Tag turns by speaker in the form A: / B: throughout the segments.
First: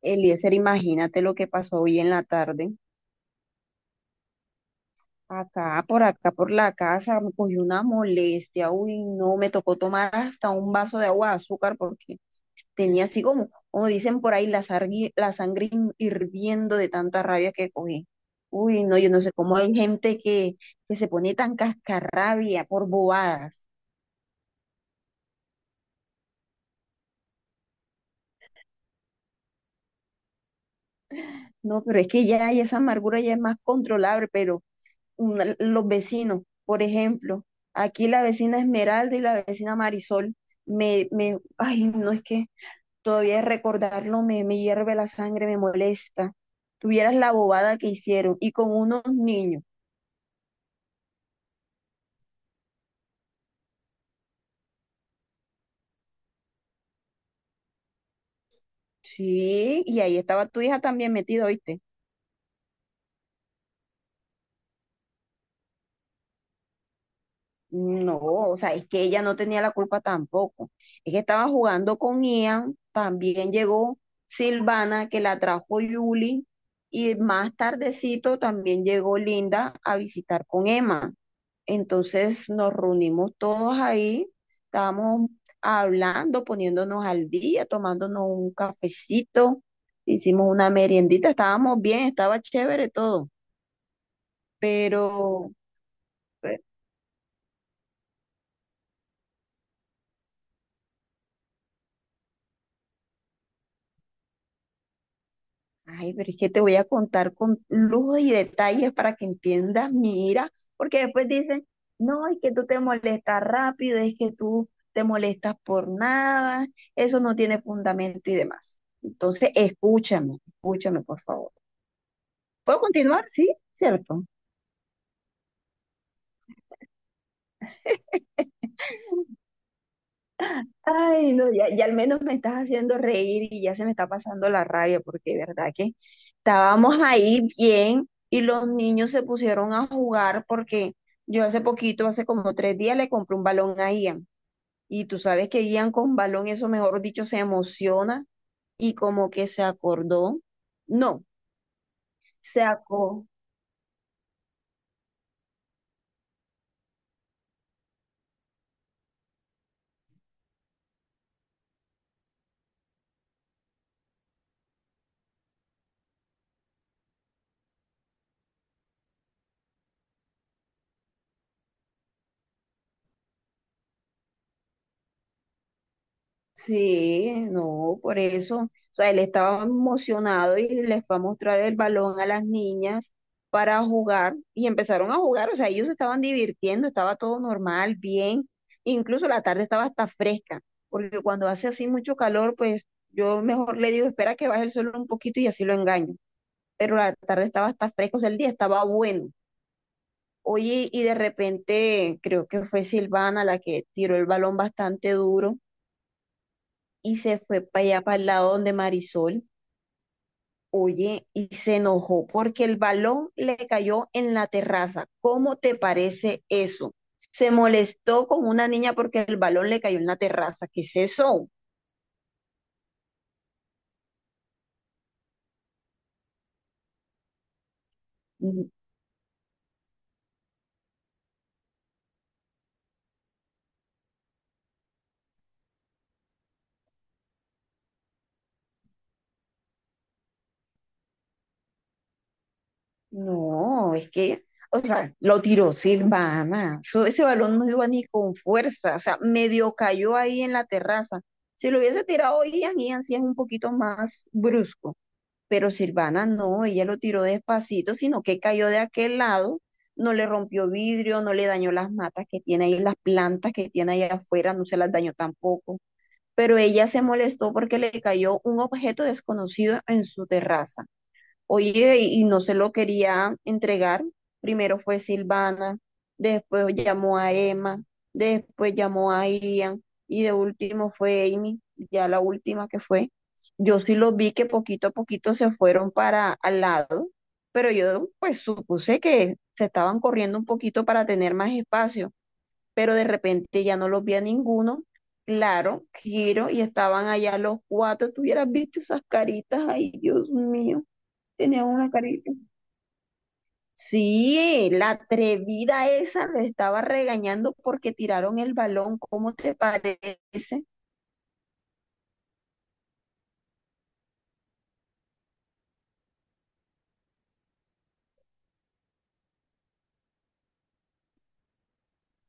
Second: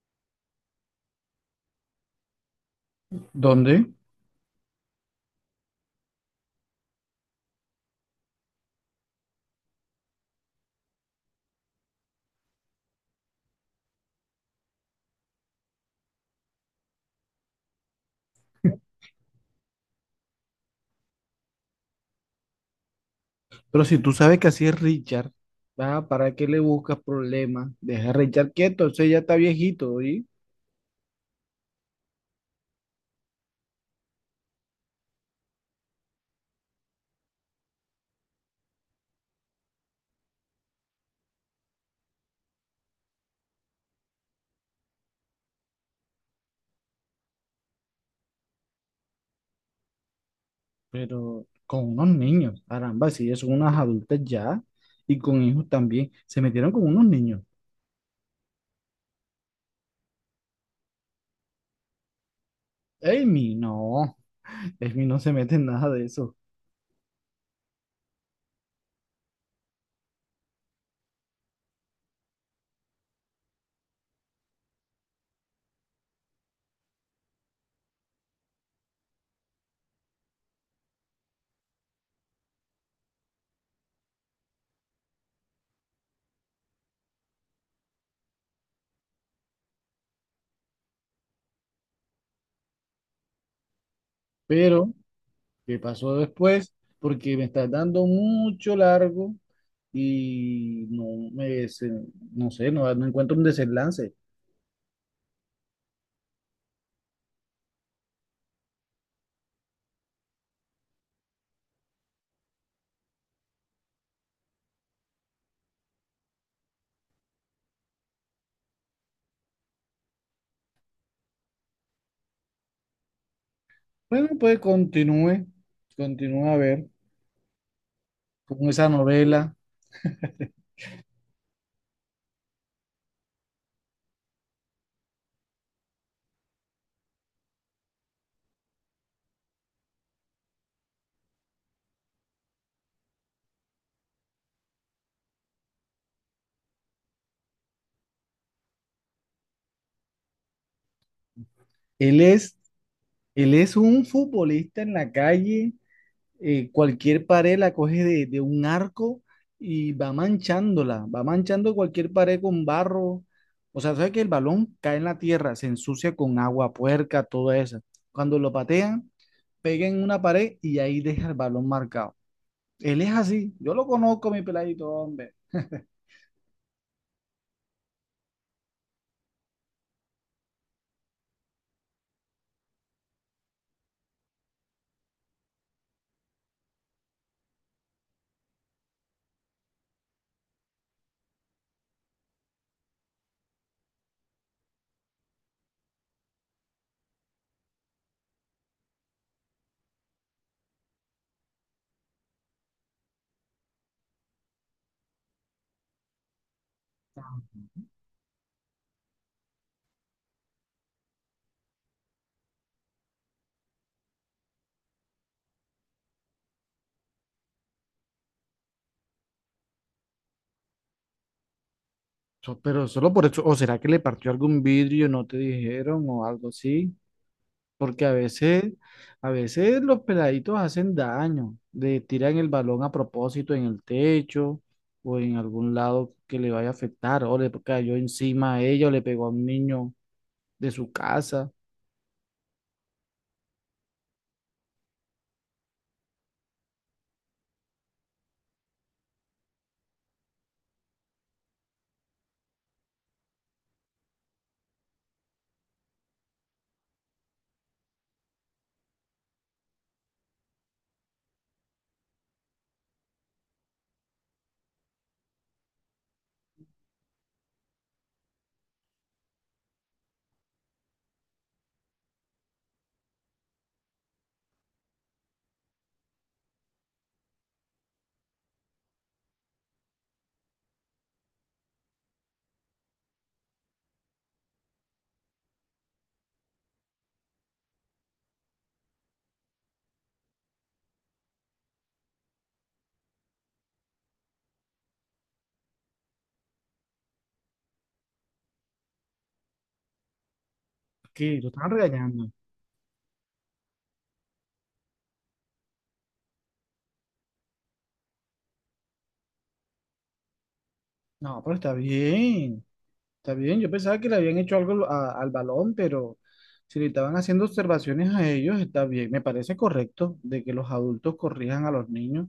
A: Eliezer, imagínate lo que pasó hoy en la tarde.
B: ¿Dónde?
A: Acá, por acá, por la casa, me cogió una molestia. Uy, no, me tocó tomar hasta un vaso de agua de azúcar porque tenía así como, como dicen por ahí, la sangre hirviendo de tanta rabia que cogí. Uy, no, yo no sé cómo hay gente que se pone tan cascarrabia por bobadas.
B: Pero si tú sabes que así es Richard, ah, ¿para qué le buscas problemas? Deja a Richard quieto, ese ya está viejito, ¿sí?
A: No, pero es que ya, ya esa amargura ya es más controlable, pero los vecinos. Por ejemplo, aquí la vecina Esmeralda y la vecina Marisol, ay, no es que todavía recordarlo me hierve la sangre, me molesta. Tuvieras la bobada que hicieron y con unos niños.
B: Pero con unos niños, caramba, si ya son unas adultas ya, y con hijos también, se metieron con unos niños.
A: Sí, y ahí estaba tu hija también metida, ¿oíste?
B: Amy, no, Amy no se mete en nada de eso.
A: No, o sea, es que ella no tenía la culpa tampoco. Es que estaba jugando con Ian, también llegó Silvana, que la trajo Julie, y más tardecito también llegó Linda a visitar con Emma. Entonces nos reunimos todos ahí, estábamos hablando, poniéndonos al día, tomándonos un cafecito, hicimos una meriendita, estábamos bien, estaba chévere todo,
B: Pero,
A: pero...
B: ¿qué pasó después? Porque me estás dando mucho largo y no sé, no, no encuentro un desenlace.
A: Ay, pero es que te voy a contar con lujo y detalles para que entiendas mi ira, porque después dicen, no, es que tú te molestas rápido, es que tú te molestas por nada, eso no tiene fundamento y demás. Entonces, escúchame, escúchame, por favor. ¿Puedo continuar? Sí, cierto.
B: Bueno, pues continúe, continúa a ver con esa novela.
A: Ay, no, ya, ya al menos me estás haciendo reír y ya se me está pasando la rabia, porque de verdad que estábamos ahí bien y los niños se pusieron a jugar porque yo hace poquito, hace como 3 días, le compré un balón a Ian. Y tú sabes que Ian con balón, eso mejor dicho, se emociona y como que se acordó. No,
B: Él es,
A: se acordó.
B: él es un futbolista en la calle, cualquier pared la coge de un arco y va manchándola, va manchando cualquier pared con barro. O sea, sabe que el balón cae en la tierra, se ensucia con agua puerca, todo eso. Cuando lo patean, pega en una pared y ahí deja el balón marcado. Él es así, yo lo conozco, mi peladito, hombre.
A: Sí, no, por eso. O sea, él estaba emocionado y les fue a mostrar el balón a las niñas para jugar y empezaron a jugar. O sea, ellos estaban divirtiendo, estaba todo normal, bien. Incluso la tarde estaba hasta fresca, porque cuando hace así mucho calor, pues yo mejor le digo, espera que baje el sol un poquito y así lo engaño. Pero la tarde estaba hasta fresca, o sea, el día estaba bueno. Oye, y de repente creo que fue Silvana la que tiró el balón bastante duro y se fue para allá, para el lado donde Marisol, oye, y se enojó porque el balón le cayó en la terraza. ¿Cómo te parece eso? Se molestó con una niña porque el balón le cayó en la terraza. ¿Qué es eso?
B: Pero solo por eso, o será que le partió algún vidrio, no te dijeron, o algo así. Porque
A: N-
B: a veces los peladitos hacen daño, le tiran el balón a propósito en el techo o en algún lado que le vaya a afectar, o le cayó encima a ella o le pegó a un niño de su casa.
A: No, es que, o sea, lo tiró Silvana. Ese balón no iba ni con fuerza, o sea, medio cayó ahí en la terraza. Si lo hubiese tirado Ian, Ian sí es un poquito más brusco. Pero Silvana no, ella lo tiró despacito, sino que cayó de aquel lado, no le rompió vidrio, no le dañó las matas que tiene ahí, las plantas que tiene ahí afuera, no se las dañó tampoco. Pero ella se molestó porque le cayó un objeto desconocido en su terraza. Oye, y no se lo quería entregar. Primero fue Silvana, después llamó a Emma, después llamó a Ian y de último fue Amy, ya la última que fue. Yo sí los vi que poquito a poquito se fueron para al lado, pero yo pues supuse que se estaban corriendo un poquito para tener más espacio, pero de repente ya no los vi a ninguno. Claro, giro y estaban allá los cuatro. Tú hubieras visto esas caritas, ay, Dios mío.
B: ¿Qué? ¿Lo
A: Tenía
B: están
A: una
B: regañando?
A: carita. Sí, la atrevida esa lo estaba regañando porque tiraron el balón. ¿Cómo te parece?
B: No, pero está bien, está bien. Yo pensaba que le habían hecho algo al balón, pero si le estaban haciendo observaciones a ellos, está bien. Me parece correcto de que los adultos corrijan a los niños,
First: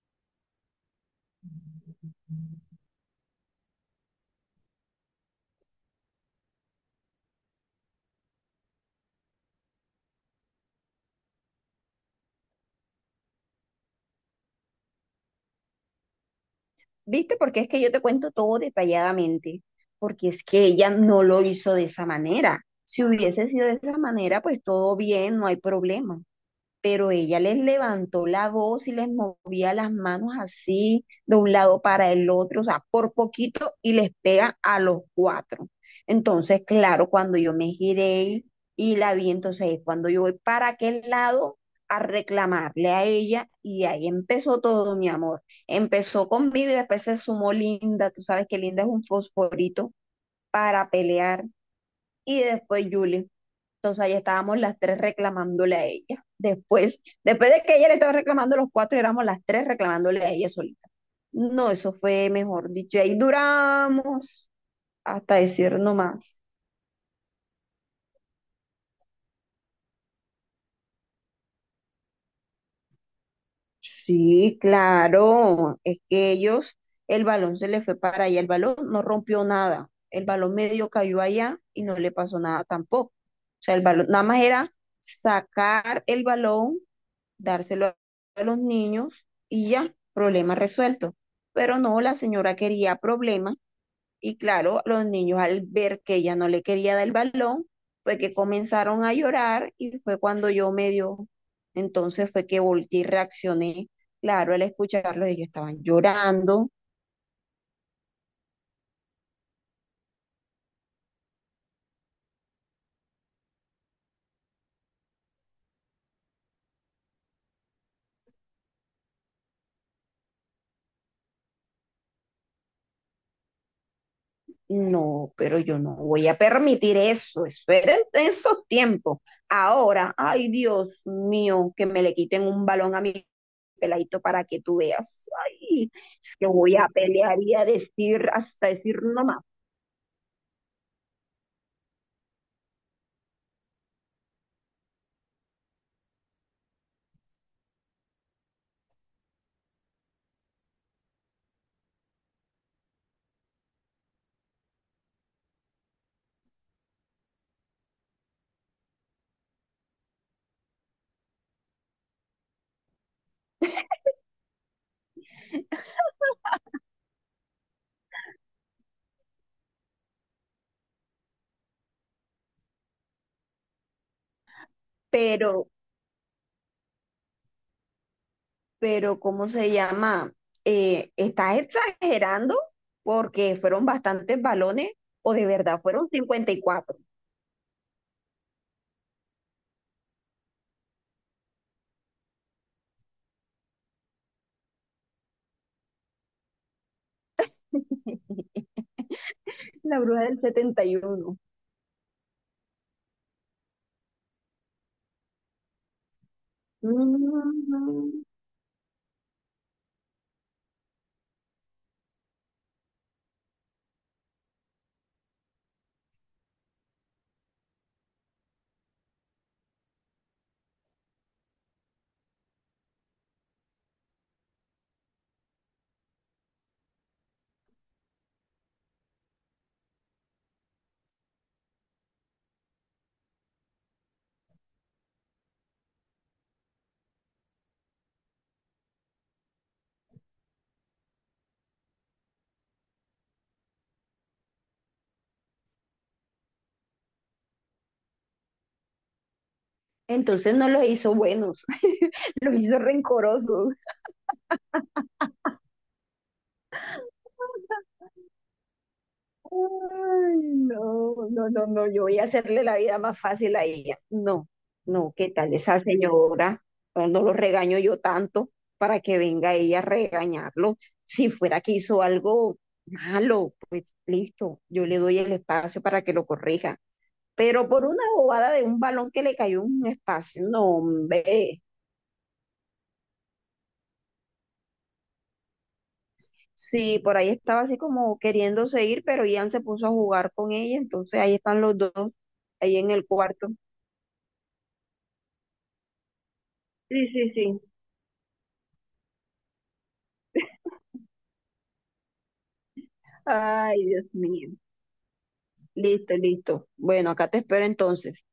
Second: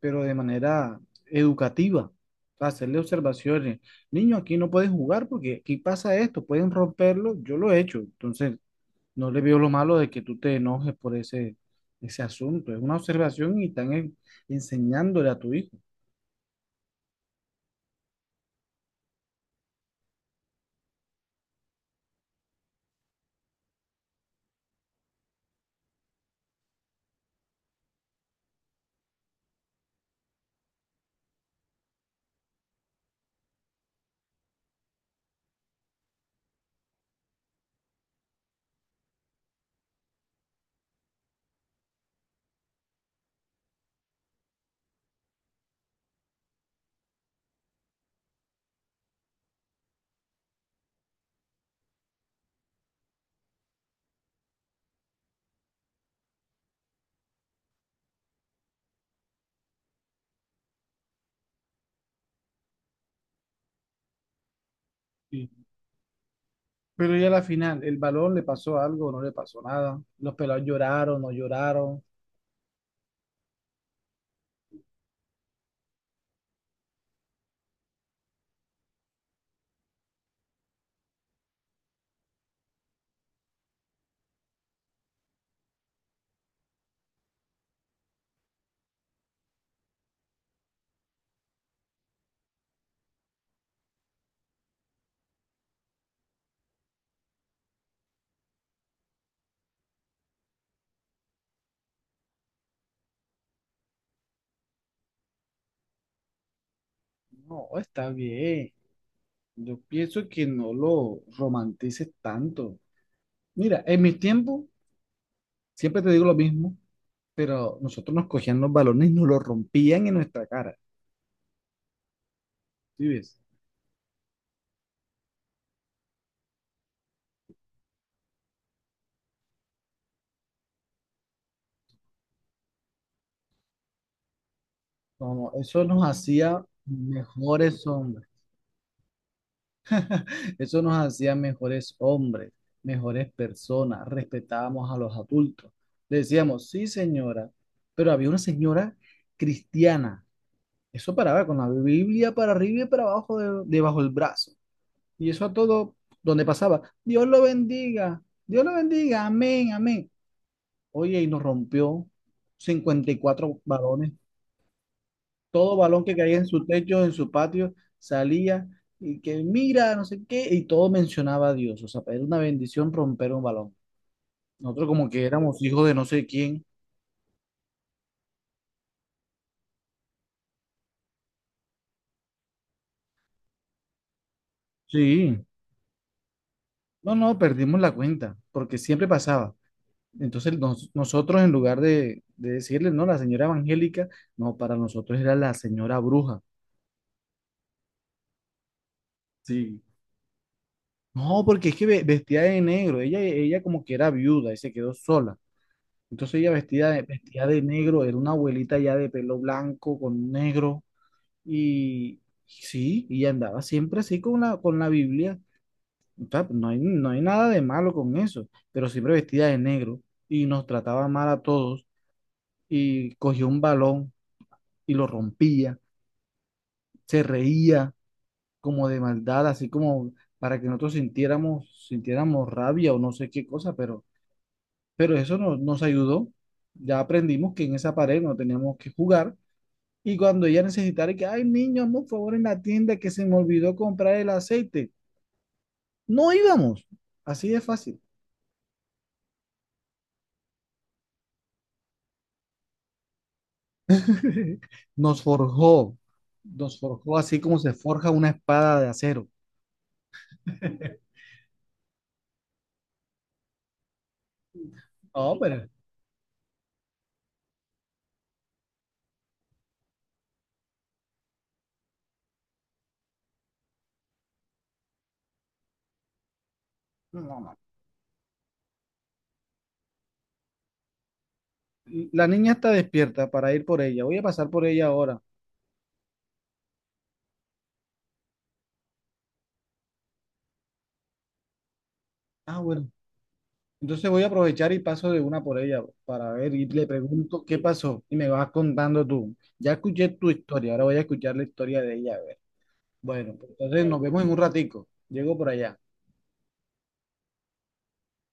B: pero de manera educativa. O sea, hacerle observaciones. Niño, aquí no puedes jugar porque aquí pasa esto, pueden romperlo, yo lo he hecho. Entonces, no le veo lo malo de que tú te enojes por ese, ese asunto. Es una observación y están enseñándole a tu hijo.
A: ¿Viste? Porque es que yo te cuento todo detalladamente. Porque es que ella no lo hizo de esa manera. Si hubiese sido de esa manera, pues todo bien, no hay problema. Pero ella les levantó la voz y les movía las manos así de un lado para el otro, o sea, por poquito y les pega a los cuatro. Entonces, claro, cuando yo me giré y, la vi, entonces es cuando yo voy para aquel lado a reclamarle a ella y ahí empezó todo, mi amor. Empezó conmigo y después se sumó Linda, tú sabes que Linda es un fosforito para pelear y después Julie. Entonces ahí estábamos las tres reclamándole a ella. Después, después de que ella le estaba reclamando los cuatro, éramos las tres reclamándole a ella solita. No, eso fue mejor dicho. Ahí duramos hasta
B: Sí.
A: decir no más.
B: Pero ya a la final, el balón le pasó algo, no le pasó nada. Los pelados lloraron.
A: Sí, claro, es que ellos, el balón se le fue para allá, el balón no rompió nada, el balón medio cayó allá y no le pasó nada tampoco. O sea, el balón, nada más era sacar el balón dárselo a los niños y ya, problema resuelto. Pero no, la señora quería problema y claro, los niños al ver que ella no le quería dar el balón, fue que comenzaron a llorar y fue cuando yo medio, entonces fue que volteé y reaccioné. Claro, al escucharlos ellos estaban llorando.
B: No, está bien. Yo pienso que no lo romantices tanto. Mira, en mi tiempo siempre te digo lo mismo, pero nosotros nos cogían los balones y nos los rompían en nuestra cara. ¿Sí ves?
A: No, pero yo no voy a permitir eso. Eso era en esos tiempos. Ahora, ay Dios mío, que me le quiten un balón a mi peladito para que tú veas.
B: No, no, eso
A: Ay,
B: nos
A: es que
B: hacía
A: voy a pelear y a
B: mejores hombres.
A: decir hasta decir no más.
B: Eso nos hacía mejores hombres, mejores personas. Respetábamos a los adultos. Le decíamos, sí, señora, pero había una señora cristiana. Eso paraba con la Biblia para arriba y para abajo, debajo del brazo. Y eso a todo donde pasaba. Dios lo bendiga, amén, amén. Oye, y nos rompió 54 balones. Todo balón que caía en su techo, en su patio, salía y que mira, no sé qué, y todo mencionaba a Dios. O sea, era una bendición romper un balón. Nosotros como que éramos
A: Pero,
B: hijos de no sé quién.
A: pero, ¿cómo se llama? ¿Estás exagerando? Porque fueron bastantes balones o de
B: Sí,
A: verdad fueron 54.
B: no, no, perdimos la cuenta, porque siempre pasaba. Entonces nosotros en lugar de, decirle, no, la señora evangélica, no, para nosotros era la señora bruja. Sí.
A: La bruja del 71.
B: No, porque es que vestía de negro. Ella como que era viuda y se quedó sola. Entonces ella vestida de negro, era
A: Mm.
B: una abuelita ya de pelo blanco con negro y sí, y andaba siempre así con la Biblia. O sea, no hay, no hay nada de malo con eso, pero siempre vestida de negro y nos trataba mal a todos y cogía un balón y lo rompía, se reía como de maldad, así como para que nosotros sintiéramos, sintiéramos rabia o no sé qué cosa, pero eso nos ayudó. Ya aprendimos que en esa pared no teníamos que jugar. Y cuando ella necesitara que, ay, niño, hazme un favor en la tienda que se me olvidó comprar el aceite. No íbamos. Así de fácil.
A: Entonces no los hizo buenos, los hizo rencorosos.
B: Nos forjó. Nos forjó así como se forja una espada de acero.
A: Ay, no, no, no, no, yo voy a hacerle la vida más fácil a ella. No, no, ¿qué
B: No,
A: tal
B: pero.
A: esa señora? No no lo regaño yo tanto para que venga ella a regañarlo. Si fuera que hizo algo malo, pues listo, yo le doy el espacio para que lo corrija.
B: No, no.
A: Pero por una bobada de un balón que le cayó en un espacio, no, hombre.
B: La niña está despierta para ir por ella. Voy a pasar por ella ahora.
A: Sí, por ahí estaba así como queriéndose ir, pero Ian se puso a jugar con ella, entonces ahí están los dos,
B: Ah,
A: ahí
B: bueno.
A: en el cuarto.
B: Entonces voy a aprovechar y paso de una por ella para ver y le
A: Sí, sí,
B: pregunto qué
A: sí.
B: pasó. Y me vas contando tú. Ya escuché tu historia. Ahora voy a escuchar la historia de ella. Bueno, pues
A: Ay,
B: entonces nos
A: Dios
B: vemos en un
A: mío.
B: ratico. Llego por allá.
A: Listo, listo. Bueno, acá te espero entonces.